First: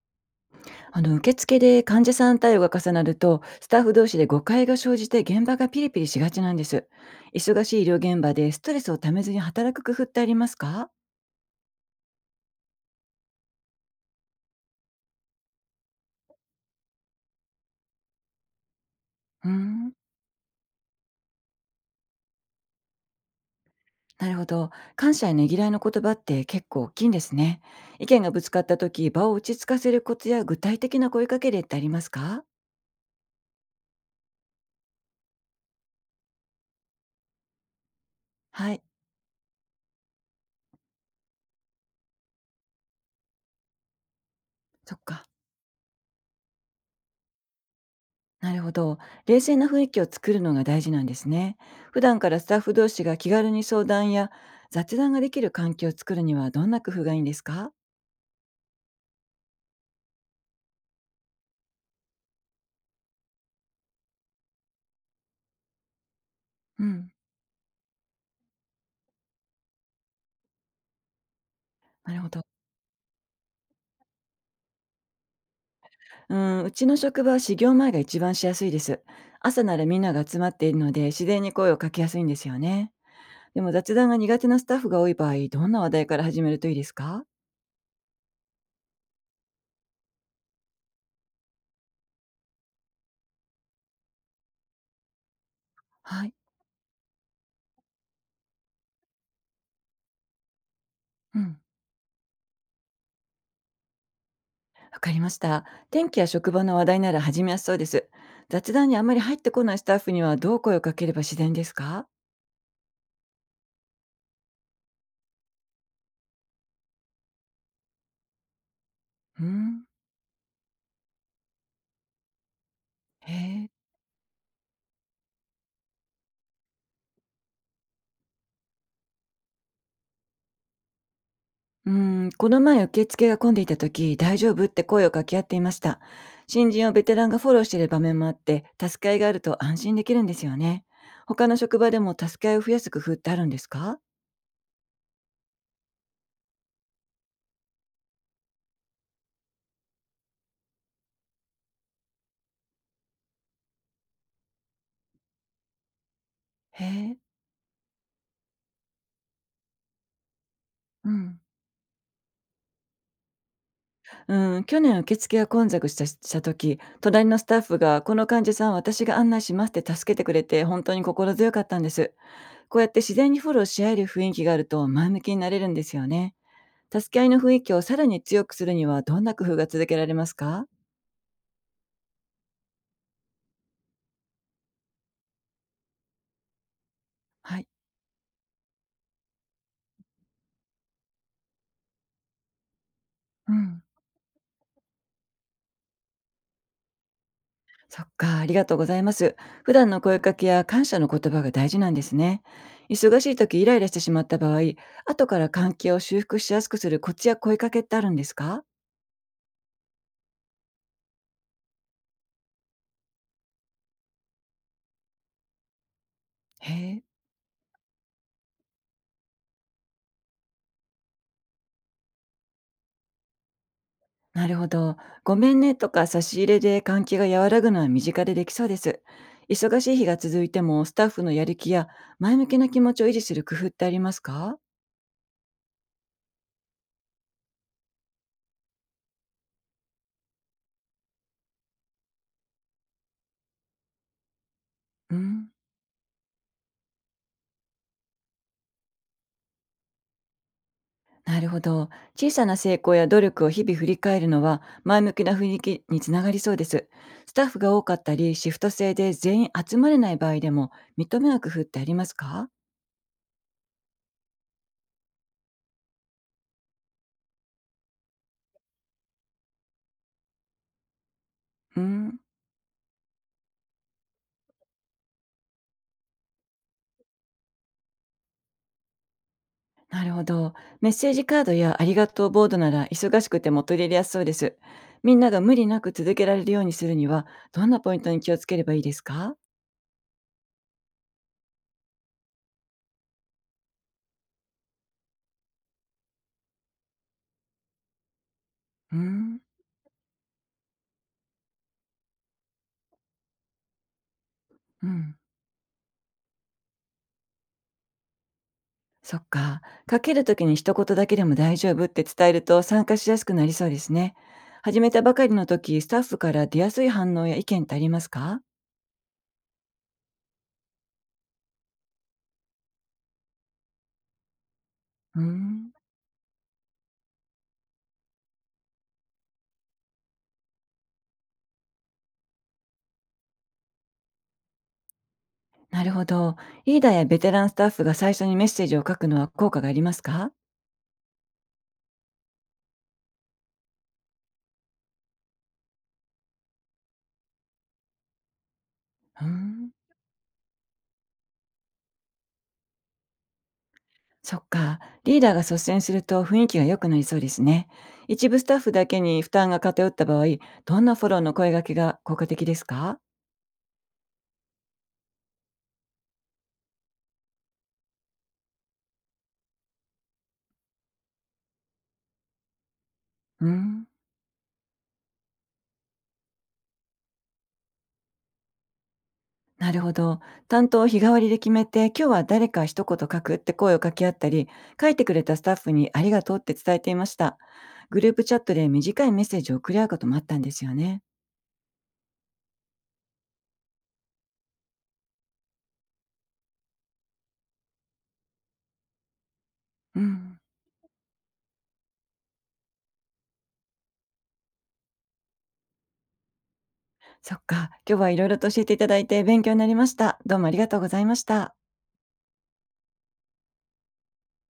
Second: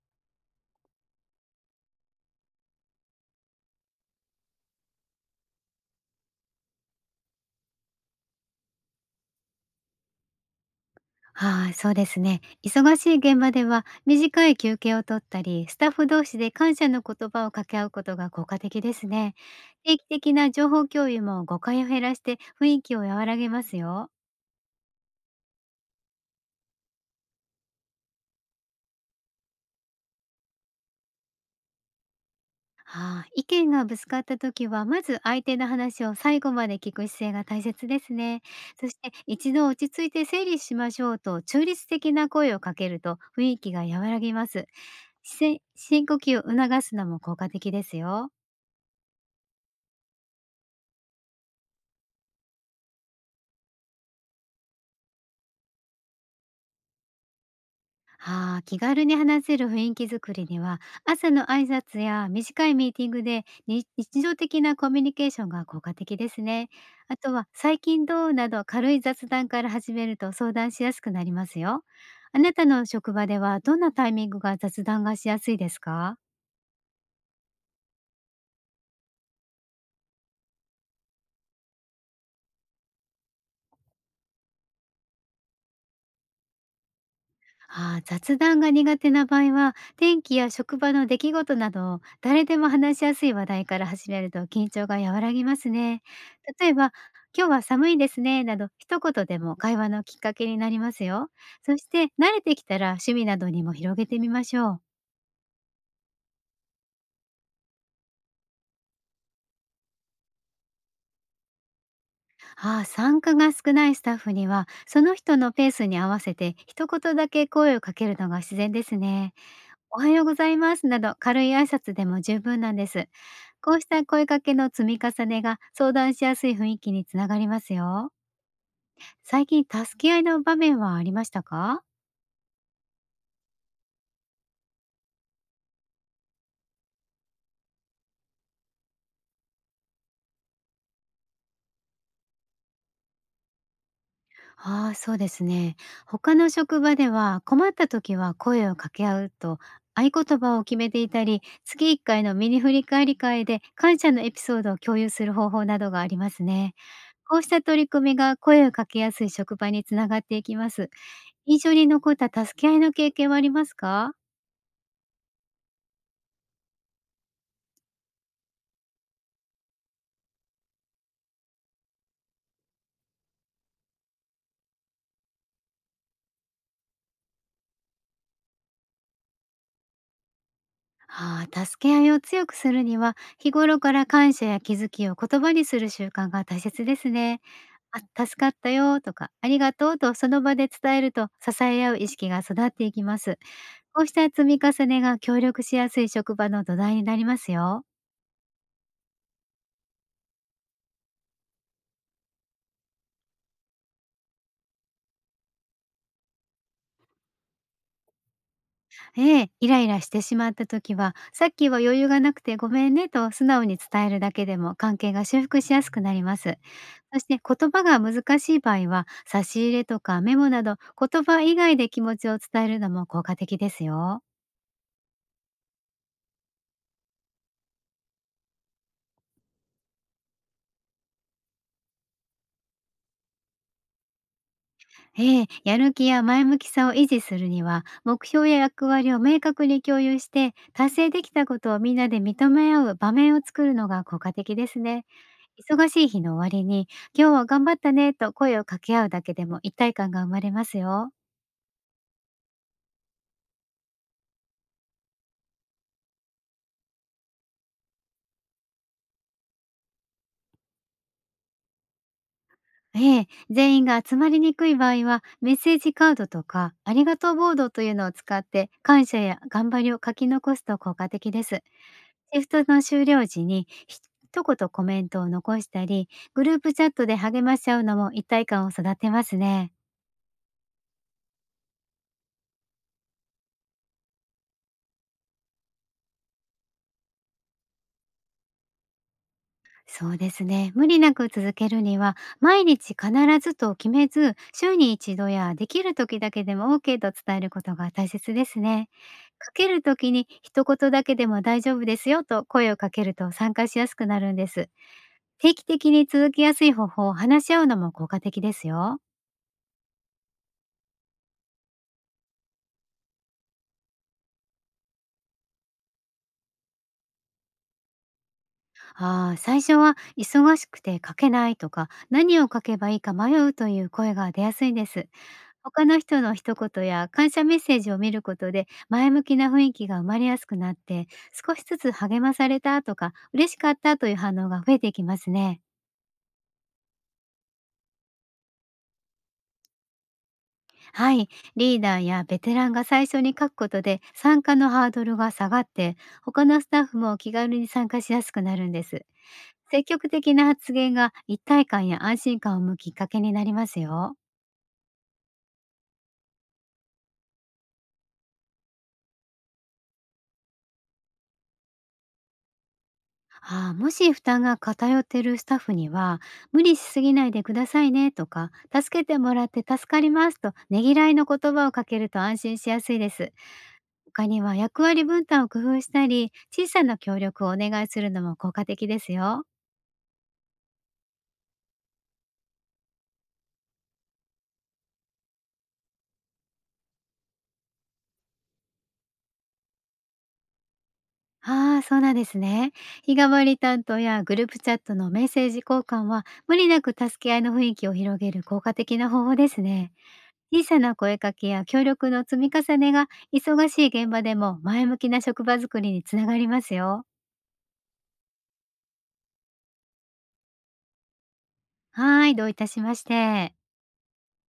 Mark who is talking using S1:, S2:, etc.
S1: あの、受付で患者さん対応が重なるとスタッフ同士で誤解が生じて、現場がピリピリしがちなんです。忙しい医療現場でストレスをためずに働く工夫ってありますか？
S2: はい、そうですね。忙しい現場では短い休憩を取ったり、スタッフ同士で感謝の言葉を掛け合うことが効果的ですね。
S1: うーん。
S2: 定期的な情報共有も誤解を減らして雰囲気を和らげますよ。
S1: なるほど。感謝やねぎらいの言葉って結構大きいんですね。意見がぶつかった時、場を落ち着かせるコツや具体的な声かけ例ってありますか？
S2: はい、意見がぶつかった時は、まず相手の話を最後まで聞く姿勢が大切ですね。
S1: はい。
S2: そして、一度落ち着いて整理しましょうと中立的な声をかけると雰囲気が和らぎます。
S1: そっか。
S2: 視線深呼吸を促すのも効果的ですよ。
S1: なるほど。冷静な雰囲気を作るのが大事なんですね。普段からスタッフ同士が気軽に相談や雑談ができる環境を作るにはどんな工夫がいいんですか？
S2: ああ、気軽に話せる雰囲気づくりには、朝の挨拶や短いミーティングでに日常的なコミュニケーションが効果的ですね。
S1: うん。
S2: あとは、最近どうなど軽い雑談から始めると相談しやすくなりますよ。
S1: なるほ
S2: あ
S1: ど。
S2: なたの職場ではどんなタイミングが雑談がしやすいですか？
S1: うん、うちの職場は始業前が一番しやすいです。朝ならみんなが集まっているので自然に声をかけやすいんですよね。でも雑談が苦手なスタッフが多い場合、どんな話題から始めるといいですか？
S2: ああ、雑談が苦手な場合は、天気や職場の出来事など、誰でも話しやすい話題から始めると緊張が和らぎますね。
S1: はい。
S2: 例えば、今日は寒いですね、など一言でも会話のきっかけになりますよ。
S1: うん。
S2: そして、慣れてきたら趣味などにも広げてみましょう。
S1: わかりました。天気や職場の話題なら始めやすそうです。雑談にあまり入ってこないスタッフにはどう声をかければ自然ですか？
S2: ああ、参加が少ないスタッフには、その人のペースに合わせて一言だけ声をかけるのが自然ですね。
S1: うん。
S2: おはようございますなど軽い挨拶でも十分なんです。
S1: へえ。
S2: こうした声かけの積み重ねが相談しやすい雰囲気につながりますよ。最近助け合いの場面はありましたか？
S1: うん、この前受付が混んでいた時、大丈夫って声を掛け合っていました。新人をベテランがフォローしている場面もあって、助け合いがあると安心できるんですよね。他の職場でも助け合いを増やす工夫ってあるんですか？
S2: ああ、そうですね。他の職場では、困った時は声を掛け合うと合言葉を決めていたり、月1回のミニ振り返り会で感謝のエピソードを共有する方法などがありますね。
S1: へえ。
S2: こうした取り組みが声をかけやすい職場につながっていきます。
S1: うん。
S2: 印象に残った助け合いの経験はありますか？
S1: うん、去年受付が混雑した時、隣のスタッフが、この患者さん私が案内しますって助けてくれて、本当に心強かったんです。こうやって自然にフォローし合える雰囲気があると前向きになれるんですよね。助け合いの雰囲気をさらに強くするにはどんな工夫が続けられますか？
S2: ああ、助け合いを強くするには、日頃から感謝や気づきを言葉にする習慣が大切ですね。
S1: はい。
S2: あ、助かったよとか、ありがとうとその場で伝えると、支え合う意識が育っていきます。
S1: うん。
S2: こうした積み重ねが協力しやすい職場の土台になりますよ。
S1: そっか、ありがとうございます。普段の声かけや感謝の言葉が大事なんですね。忙しい時イライラしてしまった場合、後から関係を修復しやすくするコツや声かけってあるんですか？
S2: ええ、イライラしてしまった時は、さっきは余裕がなくてごめんねと素直に伝えるだけでも関係が修復しやすくなります。
S1: へえ。
S2: そして、言葉が難しい場合は、差し入れとかメモなど言葉以外で気持ちを伝えるのも効果的ですよ。
S1: なるほど。ごめんねとか差し入れで関係が和らぐのは身近でできそうです。忙しい日が続いてもスタッフのやる気や前向きな気持ちを維持する工夫ってありますか？
S2: ええ、やる気や前向きさを維持するには、目標や役割を明確に共有して、達成できたことをみんなで認め合う場面を作るのが効果的ですね。
S1: うん。
S2: 忙しい日の終わりに、今日は頑張ったねと声を掛け合うだけでも一体感が生まれますよ。
S1: なるほど。小さな成功や努力を日々振り返るのは前向きな雰囲気につながりそうです。スタッフが多かったり、シフト制で全員集まれない場合でも認め合う工夫ってありますか？
S2: ええ、全員が集まりにくい場合は、メッセージカードとか、ありがとうボードというのを使って、感謝や頑張りを書き残すと効果的です。
S1: うーん。
S2: シフトの終了時に、一言コメントを残したり、グループチャットで励まし合うのも一体感を育てますね。
S1: なるほど。メッセージカードやありがとうボードなら忙しくても取り入れやすそうです。みんなが無理なく続けられるようにするにはどんなポイントに気をつければいいですか？
S2: そうですね。無理なく続けるには、毎日必ずと決めず、週に一度やできる時だけでも OK と伝えることが大切ですね。
S1: うーん。
S2: かけるときに一言だけでも大丈夫ですよと声をかけると参加しやすくなるんです。
S1: うん。
S2: 定期的に続きやすい方法を話し合うのも効果的ですよ。
S1: そっか。かけるときに一言だけでも大丈夫って伝えると参加しやすくなりそうですね。始めたばかりの時、スタッフから出やすい反応や意見ってありますか？
S2: ああ、最初は忙しくて書けないとか何を書けばいいか迷うという声が出やすいんです。
S1: うーん。
S2: 他の人の一言や感謝メッセージを見ることで前向きな雰囲気が生まれやすくなって、少しずつ励まされたとか嬉しかったという反応が増えていきますね。
S1: なるほど。リーダーやベテランスタッフが最初にメッセージを書くのは効果がありますか？
S2: はい、リーダーやベテランが最初に書くことで参加のハードルが下がって、他のスタッフも気軽に参加しやすくなるんです。
S1: うーん。
S2: 積極的な発言が一体感や安心感を生むきっかけになりますよ。
S1: そっか。リーダーが率先すると雰囲気が良くなりそうですね。一部スタッフだけに負担が偏った場合、どんなフォローの声掛けが効果的ですか？
S2: ああ、もし負担が偏っているスタッフには、無理しすぎないでくださいねとか、助けてもらって助かりますとねぎらいの言葉をかけると安心しやすいです。
S1: うーん。
S2: 他には、役割分担を工夫したり、小さな協力をお願いするのも効果的ですよ。
S1: なるほど。担当を日替わりで決めて、今日は誰か一言書くって声を掛け合ったり、書いてくれたスタッフにありがとうって伝えていました。グループチャットで短いメッセージを送り合うこともあったんですよね。
S2: ああ、そうなんですね。日替わり担当やグループチャットのメッセージ交換は、無理なく助け合いの雰囲気を広げる効果的な方法ですね。
S1: うん。
S2: 小さな声かけや協力の積み重ねが、忙しい現場でも前向きな職場づくりにつながりますよ。
S1: そっか。今日はいろいろと教えていただいて勉強になりました。どうもありがとうございました。
S2: はい、どういたしまして。